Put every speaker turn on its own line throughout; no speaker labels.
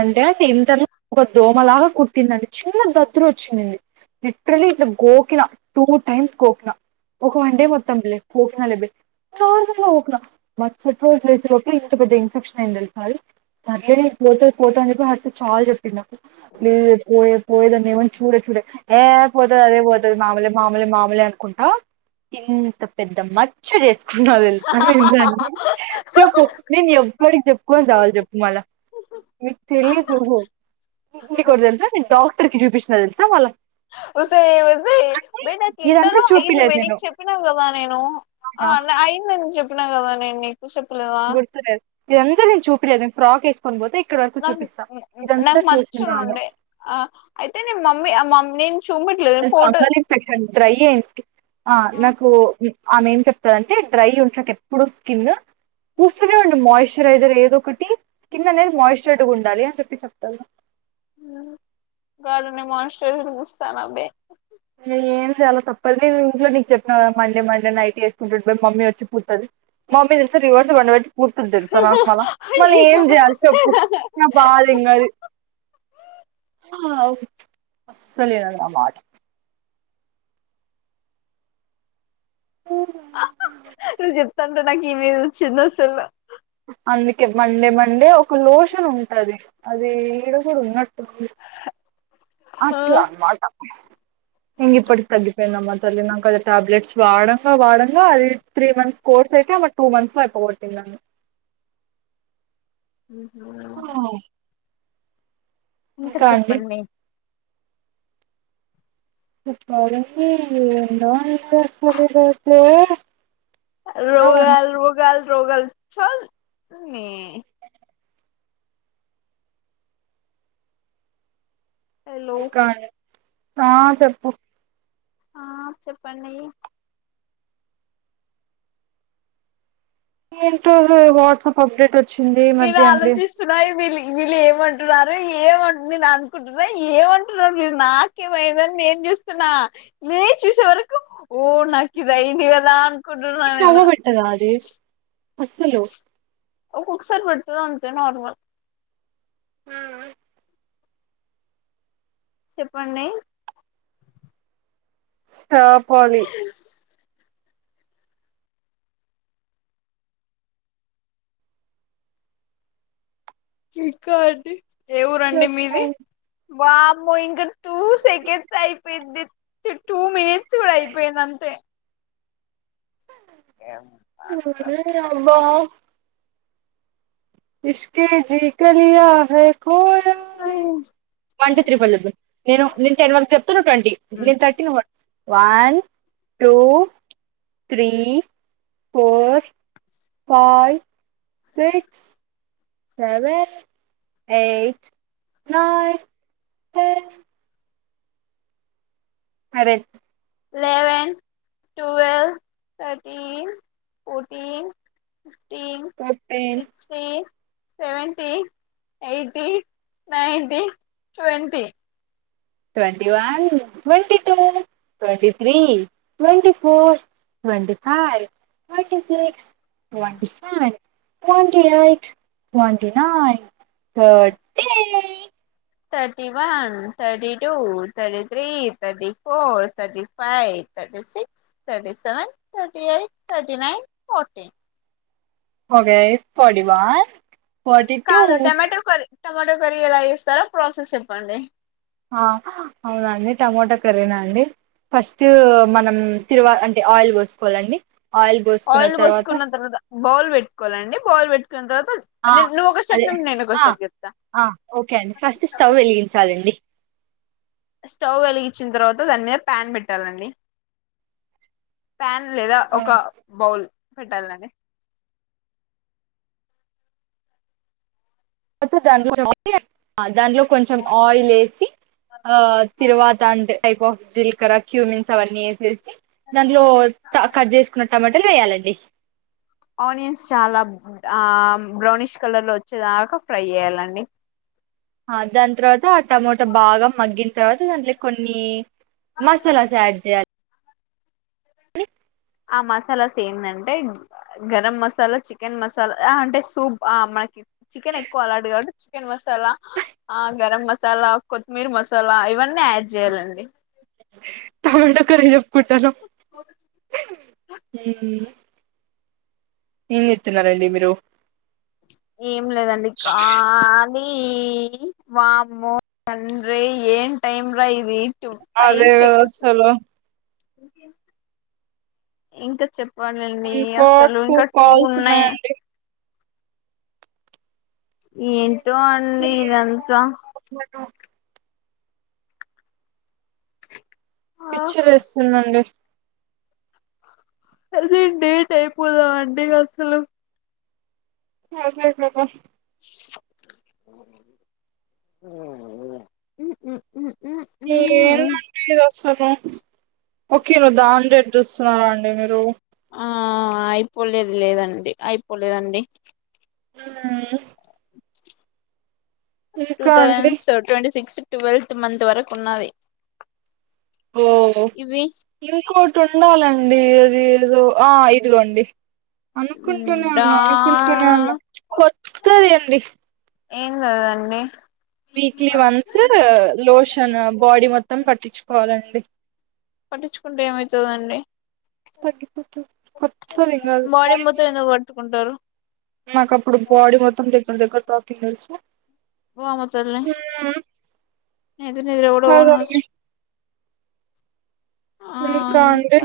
అంటే అ ఏ తర్ ఒక దోమలాగా కుట్టిందండి చిన్న దదులు వచ్చిందింది లిటరలీ ఇట్లా గోకినా టూ టైమ్స్ గోకినా ఒక వన్ డే మొత్తం లే కోోకినా లేబ నార్మల్ గా కినా మచ్చటి రోజు వసే రప్పుడు ఇంత పెద్ద ఇన్ఫెక్షన్ అయింది తెలిసారి సరే యునిట్లిజిలిబుల్ ప్లీ పోయ పోయదన్నే ఎవన్ చూడే ఇప్పుడే ఏ పోతుంది అదే పోతుంది మామూలే మామూలే మామూలే అనుకుంటా ఇంత పెద్ద మచ్చ చేసుకున్నా తెలుసా చెప్పు నేను ఎప్పటికి చెప్పుకోని చవాాల చెప్పు వివళ మీ తెలిదు కాదు నీ ఒకటి తెలుసా నేను డాక్టర్కి చూపిచ్చిన తెలుసా మళ
ఉస యే ఉజయ బయ నాకు
ఇదంతా
ఇంటలో అయిదు
చూపిలేదు
బకి
నేను
చెప్పినా కదా నేను
అవునా
అయిందని చెప్ చెిప్పిన కదా నేను నీకు చెప్పలేదా
గుర్తులేదు. మీ అందర్కి చూపిడి అద ఫ్రాక్ ఎసుకోని పోతే ఇక్కడ వరకు
నాకు
చూపిస్తా ఇదంతా
నాకు మచ్చ
చూసింది ఆమె
ఉండే ఆ అయితే నేను మమ్మీ మ నేను చూపట్లేదు ఫోటో
సంగలి పెట్టండి ట్రై చేయి ఆ నాకు ఆమె ఏం చెప్తందంటే డ్రై ఉంటటు ఎప్పుడు స్కిన్ చూస్తనే ఉండు మాయి్చరైజర్ ఏద ఒకటి స్కిన్ అనేది మాయిశ్చరగా ఉండాలి అని చెప్పి చెప్ప తల్ల
గర్నే మనుష చూస్తాను అబ్బే
ఏం చాలా తప్పదు నేను ఇంట్లో నీకు చెప్పిన మండే మండే నైట్ చేసుకుంటు మమ్మీ వచ్చి పూర్తది మమ్మీ తెలుసా రివర్స్ బండ పెట్టి పూర్తుంది తెలుసా నాకు మళ్ళ మళ్ళీ ఏం చేయాలి చెప్పు
అయ్యో
నా బాధ ఇంక అది అస్సలు ఎదన్న మాట్ ఆ
నువ్వు చెప్తాంటే నాకి ఈమేది చిన్న అసలు
అందుకే మండే మండే ఒక లోషన్ ఉంటంది అది ఈడ కూడా ఉన్నట్టు
ఆ
అట్లా అన్నమాట ఇంగ ఇప్పుడు తగ్గిపోయిందమ్మాట చలి నాక అది ట్యాబ్లెట్స్ వాడ వాడంగా అది త్రీ మంత్స్ కోర్స్ అయితే మ టూ మంత్స్ లో అయిపోగొట్టిందల
ఇంకా చెప్పండి
చెప్పాలండి ఇనాలు అస్సలు ఇదయితే కావాలి
రోగాలు రోగాలు రోగాలు చల్ నీ హలో
కా ఆ చెప్పు
ఆ చెప్పండి
ఎంటో లే వాట్సప్ అప్డేట్ వచ్చి
వీళ్ళు ఆలోచిస్తున్నాయి వీళ్ళు వీళ్ళు ఏం మంటున్నారు ఏమంటు నే అనుకుంటున్నా ఏమంటున్నారు మెరు నక్ ఎమ్ అయింధి నేను చూస్తున్నా నే చూసే వరకు కు ఓ నాకు ఇధియాయింధి కదా అన్కుంటు నేను
అసలు
ఒకగసర్ బడుతుది అంతే నార్మల్
హ్మ్
చెప్పండి
ఆ పోాలి
ఇంకా అండీ ఏ ఊరండి మీది వామో ఇంకా టూ సెకండ్స్ అయిపోయింది టూ మినిట్స్ కూడా అయిపోయింది అంతే
ఉమ్ అబ్బా ఇష్కేజీ గలియా హే కోయా హే వన్ టూ త్రీ ఫోర్ చెప్దాం నేను నేను టెన్ వరకు చెప్తా్ ట్వంటీ నేను thirty one two three four five six seven eight nine ten అదే
eleven twelve thirteen fourteen teen
fifteen
six eight seventy eighty ninety twenty
twenty one twenty two twenty three twenty four twenty ఫ hi twenty six twenty seven twenty eight twenty nine thirty
thirty one thirty two thirty three thirty four thirty five thirty six thirty seven thirty eight thirty nine forty
okay forty one forty two
కాదు tomato curry tomato curry ఎలా చేస్తారో process చెప్పండి
ఆ అవునండి టమాోటా కర్రీనా అండి first మనం తిరువా అంటే ఆయిల్ పోసుకోవాలండి ఆయిల్ పోసుకున్న
ఆయిల్
తర్వాత
పోసుకున్న బౌల్ పెట్టుకోలండి బాల్ పెట్టుకో
ఆ అదే
ఒక
ఆ
స్టెప్ చెప్తా
ఆ ఓకే అండి ఫస్ట్ స్టవ్ వెలిగించాలండి
స్టవ్ వెలిగించిన తర్వాత పో దాని మీద ప్యాన్ పెట్టాలండి ప్యాన్ లేదా ఒక బౌల్ పెట్టాలండి
దాని కొంచెం - దానియో కొంచెం ఆయిల్ వేసి ఆ తీరువాత అంటే టైప్ ఆఫ్ జిలకర క్యూమిన్స్ అవన్నీ ఏసేసి దాంట్లో కట్ చేసుకున్న టమాటలు వేయాలండి
ఆనియన్స్ చాలా ఆ బ్రౌనిష్ కలర్ లో వచ్చేదాకా ఫ్రై చేయాలండి
ఆ దాని తర్వాత ఆ టమోటా బాగా మగ్గిన తర్వాత దాంట్లో కొన్ని మసాలా సడ్ చేయాలి క్లిప్
ఆ మసాలాస్ ఏందంటే గరం మసాలా చికెన్ మసాలా అంటే సూప్ ఆ మనకి చికెన్ ఎక్కువ లార్డ్ కాబట్టి చికెన్ మసాలా ఆ గరం మసాలా కొత్తిమీర మసాలా ఇవన్నీ యాడ్ చేయాలండి
టమాటో కర్రీ చెప్పుకుట్టానం ఏం చెతున్నారండి మీరు
ఏం లేదండి కా లి నీ వామ్మో తండ్రి ఏం టైమ్ రా ఇది టూ ఫైవ్
అదే
సెకండ్స్
వ్యవస్థలో
ఇంకా చెప్ వాని నీ
ఇంకా
అసలు ఇంకా టూ
కాల్స్
ఉన్నాయి
ఉన్నాయండి
ఏంటో అండి ఇదంతా
పిచ్చ లేస్తుందండి
అదే డేట్ అయిపోదా అండి అసలు
అదే ప్రదా ఏందంటే అసలు పద ఓకే నువ్వు దాని రేట్ చుస్తున్నారా అండి మీరు
ఆ అయిపోలేదు లేదండి అయిపోలేదండి
ఆ మ్మ్
టూ
ఇంకా అండి
thousands twenty six twelfth month వరకు ఉన్నది
ఓ
ఇవి
ఇంకోటి ఉండాలం ండి ఇది ఇదు ఆ ఇదిగోండి అనుకుంటూనే
డా
ఉన్నా అనుకుంటూనే ఉన్నా కొత్తది అండి
ఏం కాదండి
వీక్లీ వన్స్ లోషన్ బాడీ మొత్తం పట్టించుకోవాలండి
పట్టించుకుంటే ఏమైతుందండి
తగ్గిపోతుంది కొత్తది కాదు
బాడీ మొత్తం ఎందుకు పట్టుకుంటారు
నాకు అప్పుడు బాడీ మొత్తం దె [unintelligible]
వామ్మో తల్లి నేనైతే నిద్రకూడా పోను
అదండి
కావచ్చు
ఇంకా అండి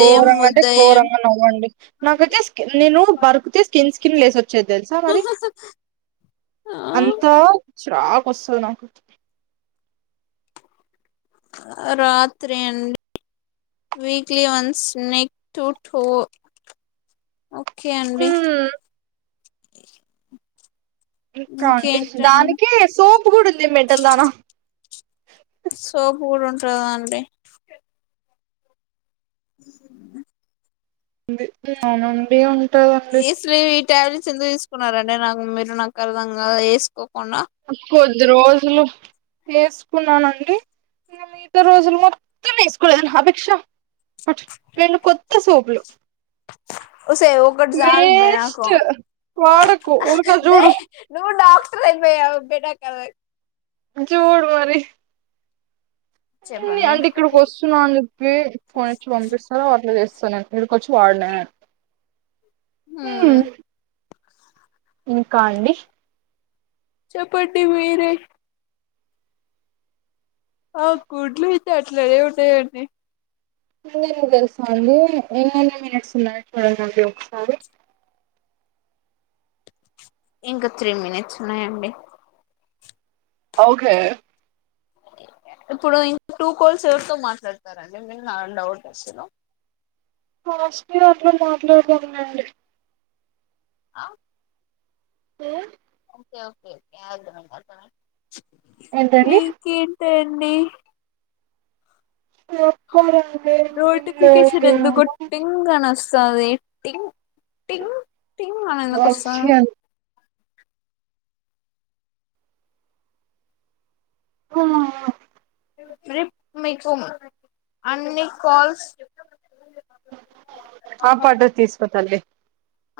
ఘోరంగా అంటే ఘోరంగా నవ్వండి నాకైతే స్కిన్ నేను వర్క్ చేస్ స్కిన్ లేసి వచ్చేది తెలుసా మరి అంత చాక్ వస్తది నాకు
రాత్రి అండి weekly once neck to toe okay అండి
ఇంకా అండి దానికి
ఇంకేంటండి
సోప్ కూడా ఉంది మెంటల్ దానా
ఉంటాదండి [inaudible]
అవునండి ఉంటదండి
ఇస్వి విక్ ట్యాబ్లెట్స్ ఎందుకు తీసుకున్నారండి నాకు మీరు నాకు అర్ధం కాదు ఎసుకో
[inaudible] ఇది రోజు వేసుకున్నానండి ఇంకా మిగతా రోజులు మోత్ తెమ్మేసుకోలేదా ఆపేక్ష పట్టు రెండు కొత్త సోపులు
ఒసే ఒకటి చాలు బే నాకు
వేస్ట్ వాడకు ఊరికే
బే
చూడు
నువ్వు డాక్టర్ అయిపోయావు [unintelligible]
జూడు మరి
చెప్పండి
అంటే ఇక్కడికి వస్తున్నా అని చెప్పి ఫోన్ ఇచ్చి పంపిస్తార అట్లా చేస్తాను ఇడికి వచ్చి వాడినా
మ్మ్
ఉహ్ ఇంకా అండి
చెప్పండి మీరే ఆ గుడ్లు అయితే అట్లనే ఉన్నాయండి
అకు తెలుసా అండి ఎన్నన్ని మినిట్స్ ఉన్నాయి చూడండి ఒకసారి
ఇంకా త్రీ మనిట్స్ ఉన్నాయండి
ఓకే
ఇప్పుడు ఇంకా టూ కోల్స్ ఎవరితో మాట్లాడతారండి మీ నా డౌట్ అసలు
లాస్ట్ ఇయర్ లో మాట్లాడుదాం లేండి
ఆ
ఉ
ఓకే ఓకే అదుమ అమ
ఏంటండి
ఇంక ఏంటి తెండి
ఎప్పుడు
సదేటిటింగ్ న్న కొస
ఓ
రప్ మకు అన్ని కాల్స్
ఆ పాడ్ర తీసుకొత్తాలే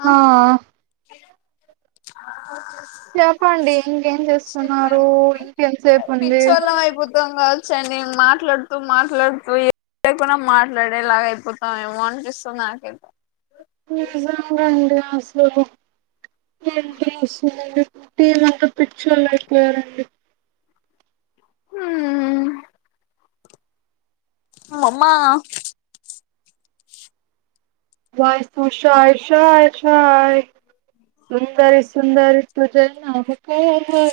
ఆ ఆ
చెప్పండి ఇంకేం చేస్తున్నారు
చెప్పండి
ఇంకెంతసేపు ఉంది
పిచ్చ వాళ్ళం అయిపోతాం కాదు చ్చ న మాట్లాడుతూ మాట్లాడుతూ ఏ లేకున్నా మాట్లాడేలాగ అయిపోతామ ఏమో అనిపిస్తుా నాకైతే
నిజంగాండి అసలు ఏం చేస్తున్నారు టీం అంత పిచ్చోళ్ళు అయిపోయారండి
హ్మ్ అమ్మా
వాయిష సాయి శాయ్ శాయ్ సుందరి సుందరి తుజా నామకా భ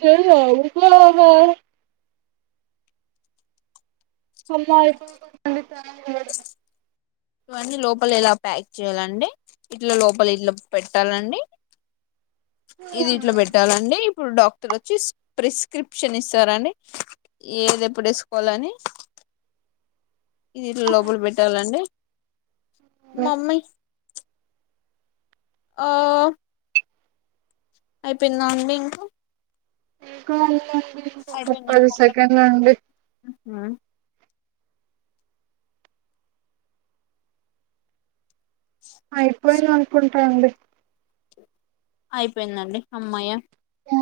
త రావు బబ అమ్మాయిపోతా
ఇవంటి లోపల ఇలా ప్యాక్ చేయ్యాలండి ఇట్ల లోపల ఇట్లా పెట్టాలండి ఇది ఇట్లో
హలో
పెట్టాలండి ఇప్పుడు డాక్టర్ వచ్చి ప్రిస్క్రిప్షన్ ఇస్తారండి ఏది ఎప్పుడు వేసుకోవాలని ఇది ఇట్లా లోపల పెట్టాలండి మమ్మీ ఆ అయిపోయిందా అండి ఇంకా
ఇంకా అండి
అయిపోయింది
ముప్పది
ఇంకొక
సెకండ్ ఉంది అయిపోయిది అనుకుంటాండి
అయిపోయిందండి అమ్మాయ
ఆ